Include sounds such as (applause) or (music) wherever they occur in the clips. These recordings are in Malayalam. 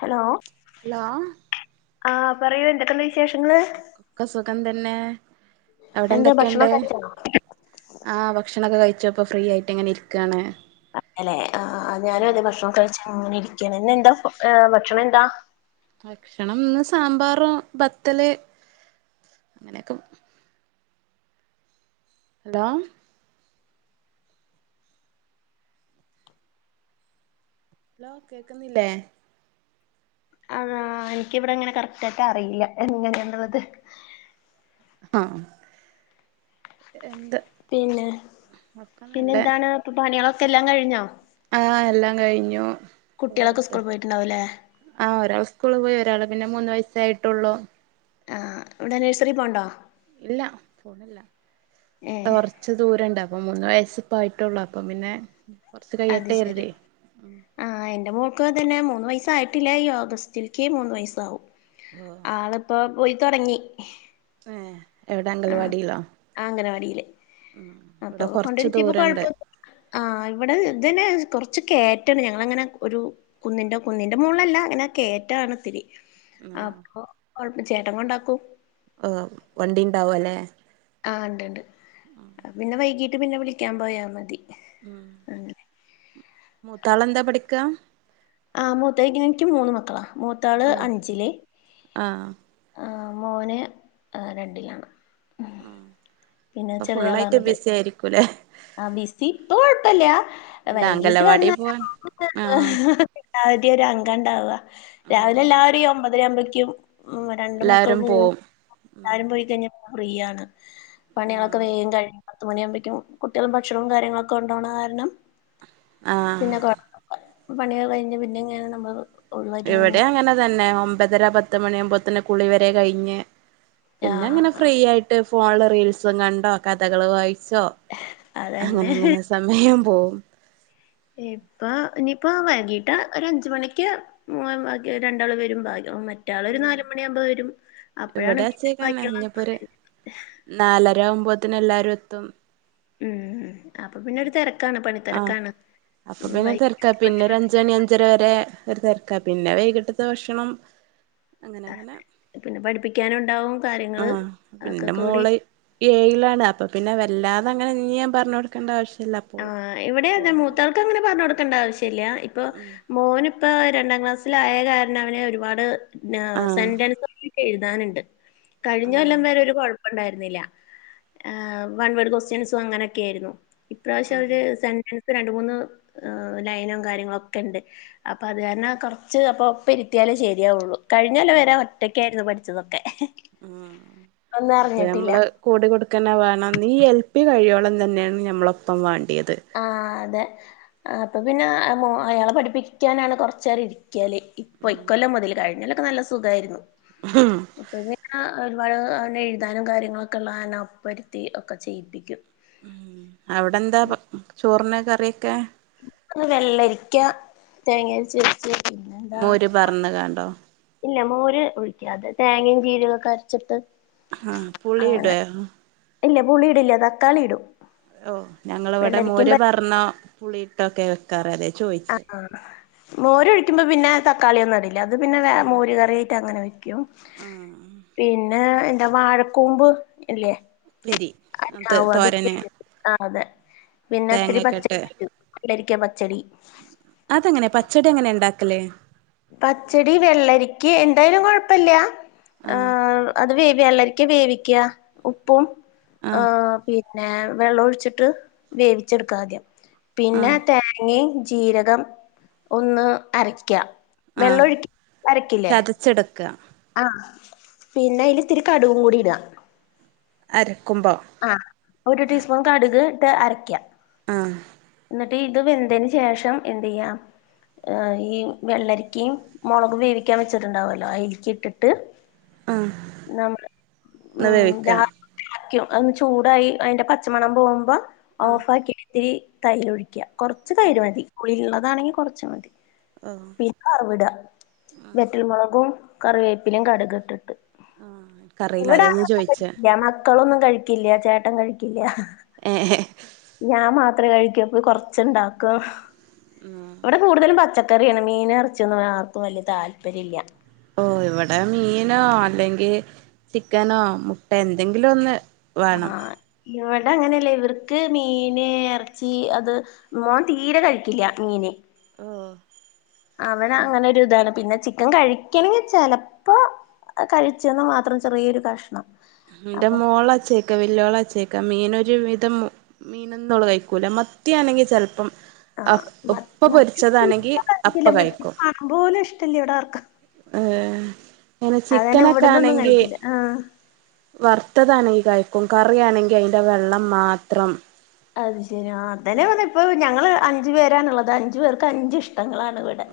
ഹലോ. ഹലോ. ആഹ് പറയൂ എന്തൊക്കെണ്ട് വിശേഷങ്ങള്. ക്കെ സുഖം തന്നെ എന്താ ഭക്ഷണം അവിടെന്തെക്കെണ്ട്. കഴിച്ചോ ആഹ് ഭക്ഷണൊക്കെ കഴിച്ചു അപ്പൊ ഫ്രീയായ്ട്ട്ങ്ങനെ ഇര്ക്കാണ്. അതേല്ലെ ആ അ ഞാനും അതെ ഭക്ഷണം കഴിച്ചങ്ങനെ ഇരിക്ക്യാണ് ഇന്നെന്താ ഫു ഏ ഭക്ഷണന്താ. ഭക്ഷണം ന്ന് സാമ്പാറും ബത്തല് അങ്ങനെയൊക്കെ. ന്താ. ഹലോ കേക്കുന്നില്ലേ. ആഹ് ഇൻക്കിവിടങ്ങനെ കറക്റ്റായിട്ടറിയില്ല എങ്ങനെയന്ന്ള്ളത്. ആഹ് എന്ത്. പിന്നെ ഒക്കെ നല്ലേ പിന്നെന്താണ് പ്പ പണ്യളൊക്കെല്ലാം കഴിഞ്ഞോ. ആഹ് എല്ലാം കഴിഞ്ഞു. കുട്ട്യാളൊക്കെ വെറുതെ സ്കൂൾ പോയിട്ടുണ്ടാവുല്ലേ. ആഹ് ഒരാള് സ്കൂള് പോയി ഒരാള് പിന്നെ മൂന്ന് വയസ്സായിട്ടുള്ളു. ആഹ് ഇവിടെ നഴ്സറി പോണ്ടോ. ഇല്ല ഫോണില്ല ഏഹ് തോർ ച്ച് ദൂരണ്ട് അപ്പം മൂന്ന് വയസ്സിപ്പായിട്ടോള്ളു അപ്പം പിന്നെ. കൊറച്ച് അത് കഴിയട്ടെ ശരി. കരുതി ആഹ് എന്റെ മോൾക്കും അതന്നെ മൂന്ന് വയസായിട്ടില്ല ഈ ഓഗസ്റ്റിൽക്ക് മൂന്ന് വയസ്സാവും. ഓഹ് ആള്പ്പോ പോയി തൊട്ങ്ങി. ഏഹ്. എവിടെ അംഗൽവാടിയിലോ ആ അംഗനവാടിയില്. മ് ഇവിടെ കൊർച്ച് ദൂരണ്ട്. ആഹ് ഇവിടെ ഇതെന്നെ കൊർച്ച് കേറ്റാണ് ഞങ്ങളങ്ങനെ ഒരു കുന്നിന്റെ കുന്നിന്റെ മോൾലല്ലാ ങ്ങനെ കേറ്റാണ് ത്തിരി. ആഹ് അപ്പൊ കൊഴപ ചേട്ട കൊണ്ടാക്കും. ഓഹ് വണ്ടിണ്ടാവും അല്ലെ. ആഹ് ഇണ്ട്ണ്ട് പിന്നെ വൈകീട്ട് പിന്നെ വിളിക്ക്യാൻ പോയാ മതി. ഉം അങ്ങനെ മൂത്താളെന്താ പഠിക്കാ. ആഹ് മൂത്തേക്കിനക്ക് മൂന്ന് മക്കളാ മൂത്താള് ആഹ് അഞ്ചില് ആഹ് ആഹ് മോന് രണ്ടിലാണ് ഉം. മ് പിന്നെ അപ്പം ഫുള്ളായിട്ട് ബിസി ആയിരിക്കുംല്ലെ ആഹ് ബിസി ഇപ്പൊ കൊഴപ്പല്ല അല്ല വൈകീട്ട് അംഗലവാടി വന്നാൽ പോവാൻ ആഹ് എല്ലാവർടെയും ഒരു അങ്കം ഇണ്ടാവാ ഉം രാവിലെ എല്ലാവരും ഈ ഒമ്പതര ആവുമ്പഴേക്കും മ് രണ്ട് മക്കൾ പോവും എല്ലാരും പോയി കഴിഞ്ഞാ ഫ്രീയാണ് പണികളൊക്കെ ആഹ് വേം കഴിഞ്ഞ പത്ത് മണിയാവുമ്പഴേക്കും കുട്ടികൾ ഭക്ഷണവും കാര്യങ്ങളൊക്കെ കോണ്ടോവണ കാരണം ആഹ് പിന്നെ പണിയൊക്കെ കഴിഞ്ഞ് പിന്നെ ഇങ്ങെ നമ്മ ഇവിടെ അങ്ങനെ തന്നെ ഒമ്പതര പത്ത് മണിയാകുമ്പോത്തിന് കുളി വരെ കഴിഞ്ഞ് ആ പിന്നെങ്ങനെ ഫ്രീയായ്ട്ട് ഫോണില് റീൽസും കണ്ടോ കഥകൾ വായിച്ചോ. അതന്നെ. അങ്ങനങ്ങനെ സമയം പോവും. ഇപ്പൊ ഇനിയിപ്പോ വൈകീട്ട് ഒര് അഞ്ച് മണിക്ക് മോൻ ബാക്കി രണ്ടാള് വരും ഭാഗ്യ മറ്റാൾ ഒരു നാലുമണിയാവുമ്പം വരും അപ്പോഴാണ് പിന്നെ ഇവിടെച്ചേക്കന്നെ ബാക്കിയുള്ള ഇഞ്ഞ്പ്പോര് നാലര ആവുമ്പോത്തിന് എല്ലാരും എത്തും മ് മ് അപ്പൊ പിന്നെ ഒരു തെരക്കാണ് പണി ആഹ് തെരക്കാണ് വൈകിട്ടത്തെ ഭക്ഷണണ്ടക്ക രാത്രി വരെ ഒരു തിരക്ക പിന്നെ വൈകിട്ടത്തെ ഭക്ഷണം അങ്ങനെ അങ്ങനെ പിന്നെ പഠിപ്പിക്കാനുണ്ടാവും കാര്യങ്ങള് ആഹ് അതൊക്കെ ഇപ്പിന്റെ കൂടി മോള് ഏയിലാണ് അപ്പൊ പിന്നെ വല്ലാതെങ്ങനെ ഇഞ്ഞീ ഞാൻ പറഞ്ഞ് കൊടുക്കണ്ട ആവശ്യല്ല അപ്പോള് ആഹ് ഇവിടെ അതെ ഓൾതൊക്കെ മൂത്താൾക്ക് അങ്ങനെ പറഞ്ഞു കൊടുക്കണ്ട ആവശ്യല്ല ഇപ്പൊ മോൻ ഇപ്പ രണ്ടാം ക്ലാസ്സിലായ കാരണം അവന് ഒരുപാട് ആഹ് സെന്റൻസ് എഴുതാനുണ്ട് കഴിഞ്ഞ ആഹ് കൊല്ലം വരെ ഒരു കൊഴപ്പം ണ്ടായിരുന്നില്ല വൺവേഡ് ക്വസ്റ്റ്യൻസും അങ്ങനെയൊക്കെ ആയിരുന്നു ഇപ്രാവശ്യം ആഹ് അവര് സെന്റൻസ് രണ്ട് മൂന്ന് ലൈനും കാര്യങ്ങളും ഒക്കെ ഇണ്ട് അപ്പം അത് കാരണം കോറച്ച് അപ്പ ഒപ്പം ഇരുത്തിയാലേ ശരിയാവുള്ളൂ കഴിഞ്ഞോല്ലം വരെ ഒറ്റയ്ക്കായിരുന്നു പഠിച്ചതൊക്കെ മ് ഒന്നും അപ്പൊ അറിഞ്ഞിട്ടില്ല ഞമ്മള് കൂടി കൊടുക്കെന്നെ വേണംന്ന് ഈ എൽ പി കഴിയോളം തന്നെയാണ് നമ്മൾ ഒപ്പം വേണ്ടിയത് ആഹ് അതെ അപ്പൊ പിന്നെമോ അയാളെ പഠിപ്പിക്കാനാണ് കുറച്ച നേരം ഇരിക്ക ല് ഇപ്പൊ ഇക്കൊല്ലം മുതൽ കഴിഞ്ഞോലൊക്കെ നല്ല സുഖായിരുന്നു ഹം ഇപ്പൊ പിന്നെ ഒരുപാട് അ എഴുതാനും കാര്യങ്ങളൊക്കെ ഉള്ള കാരണം ഒപ്പരുത്തി ഒക്കെ ചെയ്യിപ്പിക്കും അവിടെ എന്താ ചോറിന് കറിയൊക്കെ വെള്ളരിക്ക തേങ്ങ അരിച്ച് വെച്ച് പിന്നെന്താ മോര് പാർന്ന്കാണ്ടോ ഇല്ല മോര് ഉഴിക്കാതെ തേങ്ങയും ജീരകും അരച്ചിട്ട് ആഹ് അങ്ങനെ പുളിയിടെ ഇല്ല പുളി ഇടില്ല തക്കാളി ഇടും ഓഹ് ഞങ്ങളിവിടെ വെള്ളരിക്കും പ മോര് പാർന്ന പുളിയിട്ടോ ഒക്കെ വെകാറ് അതാ ചോയിച്ചത് ആഹ് മോര ഒഴിക്കുമ്പോ പിന്നെ തക്കാളിയ ഒന്നുംടല്ല അത് പിന്നെ മോര് കറിയായിട്ട് അങ്ങനെ ക്കും ആഹ് പിന്നെ എന്താ വാഴകൂമ്പ് ഇല്ലേ ഉപ്പേരി അത് അതൊക്കെ തോരന് ആ അതെ പിന്നെ ഇത്തിരി തേങ്ങക്കെ ഇട്ട് പച്ചകറി വെള്ളരിക്ക പച്ചടി അതെങ്ങനെ പച്ചടി എങ്ങനെ ണ്ടാക്കല് പച്ചടി വെള്ളരിക്കേ എന്തായാലും കൊഴപ്പല്ല ആഹ് ഏഹ് അത് വെള്ളരിക്യാ വേവിക്ക്യ ഉപ്പും ആഹ് ഏ വെള്ളോഴിച്ചിട്ട് വേവിച്ചെടുക്കാ ആദ്യം പിന്നെ ആഹ് പിന്നെ ജീരകം ഒന്ന് അരയ്ക്ക ആഹ് ചതച്ചെടുക്കാ ആഹ് പിന്നെ അതിൽ ഇത്തിരി കടുകും കൂടി ഇടാ അരക്കുമ്പോ ആഹ് ഒര് ടീസ്പൂൺ കടുക് ട്ട് അരക്ക ആഹ് ഇന്നിട്ട് ഇത് വെന്തേന് ശേഷം എന്തെയ്യാ ഈ വെള്ളേരിക്കിം മൊളകും വേവിക്കാൻ വെച്ചിട്ടുണ്ടാവല്ലോ അയൽക്കിട്ടിട്ട് ആഹ് നമ്മുടെ ഒന്ന് ഹ്മ്മ് വേവിക്ക രാ അതൊന്ന് ചൂടായി അയിന്റെ പച്ചമണം പോകുമ്പോ ആഹ് ഓഫാക്കി ഇത്തിരി തൈരൊഴിക്ക്യ. കൊറച്ച് തൈര് ഓഹ് മതി പുളിയിള്ളതാണെങ്കിൽ കൊറച്ച് മതി. ആഹ് പിന്നെ വറവ്ട വെറ്റൽമുളകും കറിവേപ്പിലിം കടുക് ഇട്ടിട്ട് ആഹ് ഇൻക്കറീല ഇവിടെ അതാ ഞാൻ ആര്ക്കും ചോയിച്ചെ പറ്റില്ല മക്കളൊന്നും കഴിക്കില്ല ചേട്ടൻ കഴിക്കില്ല. ഏഹ് ഞാൻ മാത്രേ കഴിക്കൂ, അപ്പോ കൊറച്ച്ണ്ടാക്കു ആഹ് ഇവടെ കൂടുതലും പച്ചക്കറിയാണ്. മീന് ഇറച്ചിയൊന്നും ആർക്കും വല്യ താല്പര്യല്ലാ ഓഹ് ഇവടെ മീനോ അല്ലെങ്കില് ചിക്കനോ മുട്ടേ എന്തെങ്കിലും ഒന്ന് വേണം ആഹ് ഇവടങ്ങനെയല്ലാ, ഇവർക്ക് മീന് ഇറച്ചി അത് മോൻ തീരെ കഴിക്കില്ല മീന്. ഓഹ് അവനങ്ങനൊരിതാണ്. പിന്നെ ചി ക്കൻ കഴിക്കണെങ്കിൽ ചെലപ്പോ ഏഹ് കഴിച്ച്ന്ന് മാത്രം ചെറിയൊരു കഷ്ണം ഇന്റെ അപ്പം മോളച്ചേ ക്കാ വല്യോളച്ചേക്കാ മീനൊരു വിധം മീനൊന്നും ഓള് കഴികൂല മത്തിയാണെങ്കിൽ ചെലപ്പം അ ആഹ് അപ്പ മത്തി മത്തി പൊരിച്ചതാണെങ്കി തീരെ അപ്പ കഴിക്കില്ല മത്തി കഴിക്കും. കാണുമ്പോ പോലും ഇഷ്ടല്ല ഇവിടെ ആർക്കും ആഹ് പിന്നെ അതന്നെ ഇവിടന്നൊന്നും ചിക്കനൊക്കാണങ്കി കഴിക്കില്ല ആഹ് വർത്തതാണെങ്കി കഴിക്കും. കറിയാണെങ്കി അതിന്റെ വെള്ളം മാത്രം അത് ശെരി. ആഹ് അതനെ പറഞ്ഞെ ഇപ്പം ഞങ്ങള് അഞ്ച് പേരാണുള്ളത് അഞ്ച്പേർക്ക് അഞ്ച് ഇഷ് ടങ്ങളാണിവിടെ.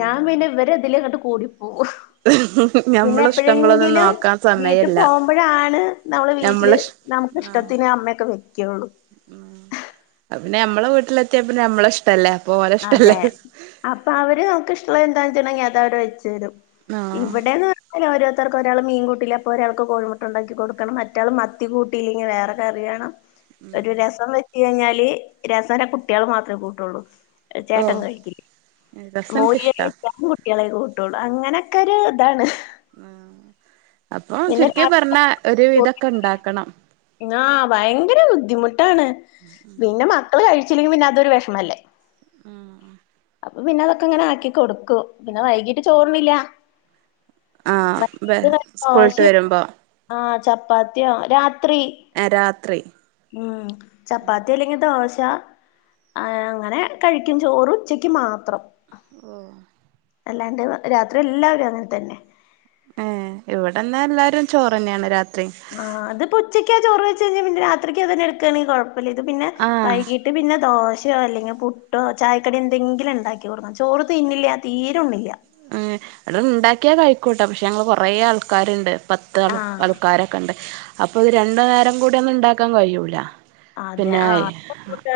ഞാൻ പിന്നെ ഇവരെ ഇതിലങ്ങട്ട് കൂടിപ്പോവും. പിന്നെ ഞമ്മളെ ഇഷ്ടങ്ങളൊന്നും എപ്പഴെങ്കിലും നോക്കാൻ വീട്ടി സമയല്ല പോകുമ്പഴാണ് നമ്മള് വീട്ടില് ഞമ്മളെ ഇഷ് ആഹ് നമുക്കിഷ്ട്ടത്തിന് അമ്മൊക്കെ നിക്കൊള്ളൂ. (inaudible) പിന്നെ നമ്മളെ വീട്ടിലെത്തിയാ പിന്നെ നമ്മളെഷ്ടല്ലേ അതെ അപ്പ അവര് നമുക്ക് ഇഷ്ടള്ളന്താച്ചാണ്ടെങ്കിൽ അതങ്ങട്ട് വെച്ചെരും. ആഹ് ഇവിടെന്ന് അയില് ഓരോര്ത്തർക്ക് ഒരാള് മീൻ കൂട്ടില്ല അപ്പോ ഒരാൾക്ക് കോഴിമുട്ട ഇണ്ടാക്കി കൊടുക്കണം, മറ്റാള് മത്തി കൂട്ടിയില്ലെങ്കിൽ വേറെ കറിവേണം. ഒര് രസം വെച്ച് കഴിഞ്ഞാല് രസ പിന്നെ കുട്ട്യാള് മാത്രേ കൂട്ടൊള്ളൂ ഓ ചേട്ടൻ കഴിക്കില്ല. രസം മോര് കറി എനിക്കിഷ്ടാ വെച്ചാ കു കുട്ടിയളെ അത് കൂട്ടൊള്ളൂ. അങ്ങനൊക്കൊര് ഇതാണ്. അപ്പൊ പിന്നെ ചുരുക്കി പറഞ്ഞാ ഒര് രാത്രി വിധക്കണ്ടാക്കണം. ആഹ് ഭയങ്കര ബുദ്ധിമുട്ടാണ്. പിന്നെ മക്കള് കഴിച്ചില്ലെങ്കിൽ അതൊര് വെഷമല്ലേ ആഹ് അപ്പൊ പിന്നെ അതൊക്കെ ഇങ്ങനെ ആക്കി കൊടുക്കും. പിന്നെ വൈകീട്ട് ചോറുണില്ല. ആ വൈകിട്ട് ബെ പിന്നെ സ്കൂളിട്ട് ദോശയോ വരുമ്പോ ആഹ് ചപ്പാത്തിയോ രാത്രി. ആഹ് രാത്രി. ഹ്മ്മ് ചപ്പാത്തി അല്ലെങ്കിൽ ദോശ ഏഹ് അങ്ങനെ കഴിക്കും. ചോറ് ഉച്ചക്ക് മാത്രം ഹ്മ്മ് അല്ലാണ്ട് രാത്രി എല്ലാവരും അങ്ങനെ തന്നെ ഏഹ് ഇവടെന്നാ എല്ലാരും ചോറെന്നെണ് രാത്രി. ആഹ് അത് പൊച്ചയ്ക്കാ ചോറ് വെച്ച് കഴിഞ്ഞാൽ പിന്നെ രാത്രിക്ക് അതന്നെ എടുക്കയാണെങ്കി കൊഴപ്പല്ല ഇത് പിന്നെ ആ വൈകിട്ട് ഇട്ട പിന്നെ ദോശയോ അല്ലെങ്കിൽ പുട്ടോ ചായക്കടി എന്തെങ്കിലും ഉണ്ടാക്കി കൊടുക്കണം ചോറ് തിന്നില്ല തീര ഉണ്ണില്ല ഉം അവിടെ ഉണ്ടാക്കിയാ കഴിക്കോട്ടെ പക്ഷെ ഞങ്ങ കൊറെ ആൾക്കാരുണ്ട്. പത്ത് ആഹ് ആൾക്കാരൊക്കെ ഉണ്ട് അപ്പൊ ഇത് രണ്ടു നേരം കൂടി ഒന്നും ഉണ്ടാക്കാൻ കഴിയൂല. അതെ പിന്നെ ആഹ് ട്ട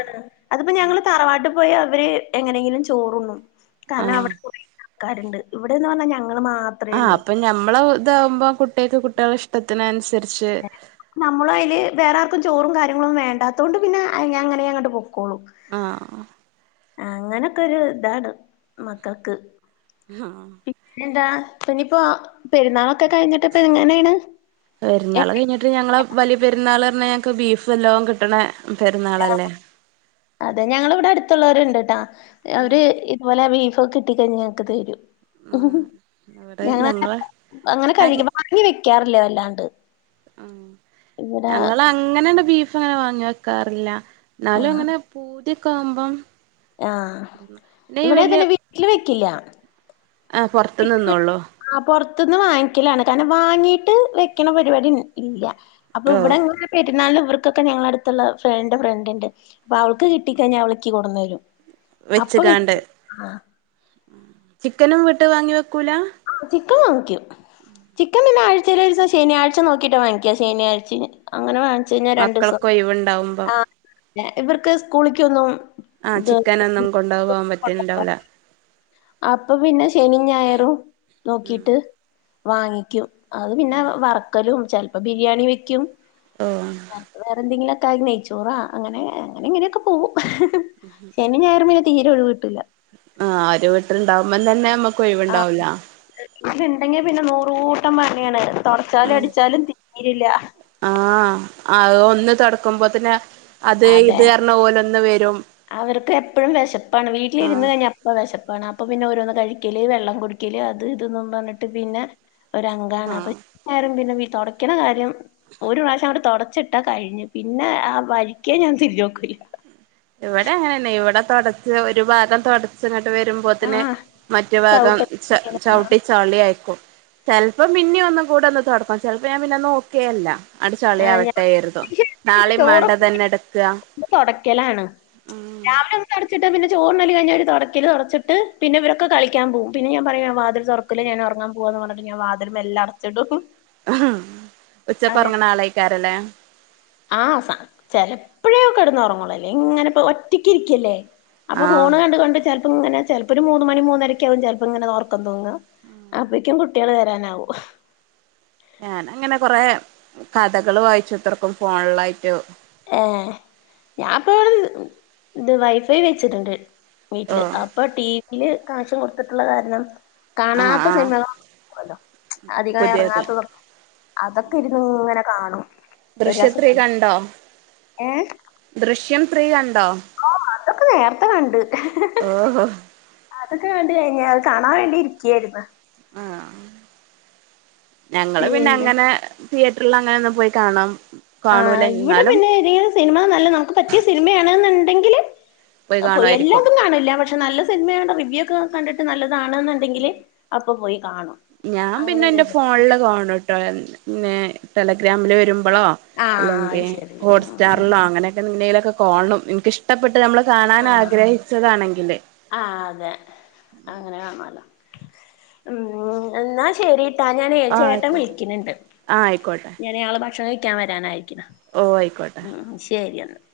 അതിപ്പോ ഞങ്ങള് തറവാട്ടിൽ പോയി അവര് എങ്ങനെങ്കിലും ചോറണും. കാരണം ആ അവിടെ കുറ ആൾക്കാരുണ്ട് ഇവിടെന്ന് പറഞ്ഞാൽ ഞങ്ങള്ൾ മാത്രം ആഹ അപ്പൊ ഞമ്മള ഇതാവുമ്പോ കുട്ടികക്ക് കുട്ടിയളെ ഇഷ്ടത്തിന് അനുസരിച്ച് നമ്മള് അതില് വേറെ ആർക്കും ചോറും കാര്യങ്ങളൊും വേണ്ടാത്ത കൊണ്ട് പിന്നെ അങ്ങനെ അങ്ങോട്ട് പൊക്കോളും ആഹ് അങ്ങനൊക്കെ ഒരു ഇതാണ് മക്കക്ക് ആഹ് പിന്നെ എന്താ പിന്നനിയിപ്പോ പെരുന്നാളൊക്കെ കഴിഞ്ഞിട്ട്പ്പ എങ്ങനെയാണ്? എ- പെരുന്നാൾ കഴിഞ്ഞിട്ട് ഞങ്ങള് വലിയ പെരുന്നാൾ പറഞ്ഞ ഞങ്ങക്ക് ബീഫ് എല്ലാം കിട്ടണ പെരുന്നാൾല്ലേ? അതെ ഞങ്ങള ഇവിടെ അടുത്തുള്ളവരുണ്ട് കേട്ടാ അവര് അതുപോലെ ബീഫ് കിട്ടി കഴിഞ്ഞങ്ങക്കക്ക് തരും ഉം ആഹ് ഇവിടെ ഞങ്ങ ഞങ്ങളെ അങ്ങനെ കഴി വാങ്ങി വെക്കാറില്ലേ വല്ലാണ്ട്. ഉം ഇവിടെ ഞങ്ങ അങ്ങനെണ്ട് ബീഫ അങ്ങനെ വാങ്ങി വെക്കാറില്ല. എന്നാലും ആഹ് അങ്ങനെ പൂതിയൊക്കെ ആവുമ്പം ആഹ് പിന്നെ ഈ വലിയ ഇവിടെതന്നെ വീട്ടിൽ വെക്കില്ല. ആഹ് പുറത്തു നി നിന്നോള്ളൂ ആഹ് പുൊറത്തന്ന് വാങ്ങിക്കലാണ് കാരണം വാങ്ങിട്ട് വെക്കണ പരിപാടി ഇല്ല. അപ്പൊ ഓഹ് ഇവിടെ ങ്ങനെ പെരുന്നാൾും ഇവർക്കൊക്കെ ഞങ്ങളടുത്തുള്ള ഫ്രണ്ട് ഫ്രണ്ട് ഉണ്ട് അപ്പൊ അവൾക്ക് കിട്ടി കഴിഞ്ഞാൽ അവളക്ക് കൊടുന്നരും വെച്ച കാണ്ട് ചിക്കനും വിട്ട് വാങ്ങി വെക്കൂല. ചിക്കൻ വാങ്ങിക്കും ചിക്കൻ പിന്നെ ആഴ്ചയിലെ ദിവസം ശനിയാഴ്ച നോക്കിട്ടാ വാങ്ങിക്കുക ശനിയാഴ്ച അങ്ങനെ ച്ചാ രണ്ടു ദിവസം മക്കൾക്ക് ഒഴിവുണ്ടാവുമ്പം ആഹ് ഇവർക്ക് സ്കൂളക്ക്ന്നും ആഹ് ചിക്കന ഒന്നും കൊണ്ടു പോകാൻ പറ്റുന്നുണ്ടാവില. അപ്പൊ പിന്നെ ശനി ഞായറും നോക്കിട്ട് വാങ്ങിക്കും. അത് പിന്നെ വറക്കലും ചിലപ്പോ ബിരിയാണി വെക്കും. ഉം ചെലപ്പോവേറെന്തെങ്കിലുംക്കെ ആയി നെയച്ചോറാ അങ്ങനെ അങ്ങനെ ഇങ്ങനെയൊക്കെ പോകും. ശനി ഞായറും പിന്നെ തീരെ ഒഴി കിട്ടുല്ല. ആഹ് ഒരു വീട്ടിലുണ്ടാവുമ്പം തന്നെ നമ്മ ആഹണ്ടെങ്കി പിന്നെ നൂറ്കൂട്ടം പണിയാണ്. തുടച്ചാലും ഉം അടിച്ചാലും തീരില്ല ആഹ് ആ ഒന്ന് തടക്കുമ്പോതന് അത് അതെ ഇത് (unintelligible) ഓരോന്ന് വരും അവർക്ക് എപ്പഴും വിശപ്പാണ് വീട്ടിലിരുന്ന് ആഹ് കഴിഞ്ഞാപ്പ വിശപ്പാണ് അപ്പ പിന്നെ ഓരോന്ന് കഴിക്കല് വെള്ളം കുടി ക്കില് അത് ഇതും എന്ന് പറഞ്ഞിട്ട് പിന്നെ ഒരാങ്കാണ് അപ്പൊ ആഹ് (unintelligible) പിന്നെ തുടക്കണ കാര്യം ഒരു പ്രാവശ്യം അങ്ങട് തുടച്ചിട്ട് ഇട്ട കഴിഞ്ഞ് പിന്നെ ആ വഴിക്കേ ഞാൻ തിരിഞ് നോക്കില്ല ഇവിടെ എങ്ങനന്നെ ഇവിടെ തുടച്ച് ഒരു ഭാഗം തുടച്ചങ്ങട്ട് വരുമ്പോ പ്പോതിന് ആഹ് മറ്റു ഭാഗം ചവിട്ട ച ആഹ് ചവിട്ടി ചളി ആക്കും ചെലപ്പം പിന്നെ ഒന്നും കൂടെ ഒന്ന് തുടക്കും ചെലപ്പോ ഞാൻ പിന്നെ നോക്കേ അല്ല അട്ട് ആഹ് ഞാൻ ചളിയവട്ടെയിരുന്നു നാളെയും മേണ്ടന്നെ ചോറൊക്കെ എടുക്കുക തൊടക്കലാണ് രാവിലെ ഒന്ന് ച്ചിട്ട് പിന്നെ ചോറുണ്ണല് കഴിഞ്ഞ് ഒരു തൊടക്കല് തൊടച്ചിട്ട് പിന്നിവരൊക്കെ കളിക്കാ പോമ് പിന്നെ ഞാൻ പറയാ വാതിൽ തുറ (unintelligible) ഞാനുറങ്ങാൻ പോകുവാന്ന് പറഞ്ഞട്ട് ഞാ വതില് മെല്ലെ അടച്ചിടും ഉഹ് അങ്ങനെ ഉച്ചപ്പറങ്ങണ ആളായിക്കാറില്ലേ ആഹ് സ ചെലപ്പോഴേോ കെടന്ന് ഒറങ്ങോള്ളൂ അല്ലെ ഇങ്ങനെപ്പോ ഒറ്റക്കിരിക്കല്ലേ അപ്പൊ ആഹ് ഫോണ് കണ്ട് കണ്ട് ചെല്പ ഇങ്ങനേ ചെല്പ ഒരു മൂന്ന് മണി മൂന്നരക്ക്‌ ആകും ചെല്പ്ഇങ്ങനേ ഒറ ഒക്കം തൂങ്ങാ അപ്പേയ്ക്കും കുട്ട്യേൾ വരാനാവും ഞാൻ അങ്ങനെ കൊറെ കഥകള് വായിച്ചുത്രക്കും ഫോണിലായിട്ട് ഏഹ് ഞാപ്പവിടെ ഇത് വൈഫൈ വെച്ചിട്ട്ണ്ട് ഓ വീട്ടില് ആപ് ഇപ്പൊ ടീവില് കാശ് കൊടുത്തിട്ടുള്ള കാര്ണം ആഹ് കാണാത്ത ആഹ് സിനിമകൾ (inaudible) അധികം പുതിയത് എറങ്ങാത്തതൊ (unintelligible) അതൊക്കെ ഇരുന്ന് ഇങ്ങനെ കാണും ഒരു ദൃശ്യം ത്രീ രസത്തിൽ കണ്ടോ ഏഹ് ദൃശ്യം ത്രീ കണ്ടോ ഓ അതൊക്കെ നേര്ത്തെ കണ്ട് ഓഹോ അതൊക്കെ കണ്ട് കഴിഞ്ഞ് അത് കാണാൻ വേണ്ടി ഇരിക്ക്യേരുന്നു ആഹ് അഹ് ഞങ്ങള് പിന്നെ അങ്ങനെ തിയേറ്ററിൽ അങ്ങനെ ഒന്നും പോയി കാണു ആഹ് ഇവിടെ പിന്നെ ഏതെലും സിനിമ നല്ല നമുക്ക് പറ്റിയ സിനിമയാണെന്ന്ണ്ടെങ്കില് പോയി എല്ലാതും കാണില്ല പക്ഷെ നല്ല സ് സിനിമേടെ റിവ്യൂ ഒക്കെ കണ്ടിട്ട് നല്ലതാണ്ന്ണ്ടെങ്കില് അപ്പം പോയി കാണും അങ്ങനെ (unintelligible) (unintelligible) ന്നെ ടെലഗ്രാമില് വരുമ്പളൊ ആഹ് അല്ലെങ്കി അത് ശരി ഹോട്ട്സ്റ്റാറിലോ അങ്ങനെ എങ്ങനേലൊക്കെ കാണും. ഇൻക്കിഷ്ടപ്പെട്ട് നമ്മള് കാണാൻ ആഹ് ആഗ്രഹിച്ചതാണെങ്കില് ആഹ് അതെ അങ്ങനെ കാണോല്ലോ ഉം എന്നാ ശെരിട് ആഹ് ഞാനേ ആ ചേട്ടൻ ആയിക്കോട്ടെ വിളിക്ണ് ഇണ്ട് ആ ആയിക്കോട്ടെ ആള് ഭക്ഷണം കഴിക്കാ വരാനായിരിക്ക്ണ്. ഓ ആയിക്കോട്ടെ ഉം ശെരി എന്നാ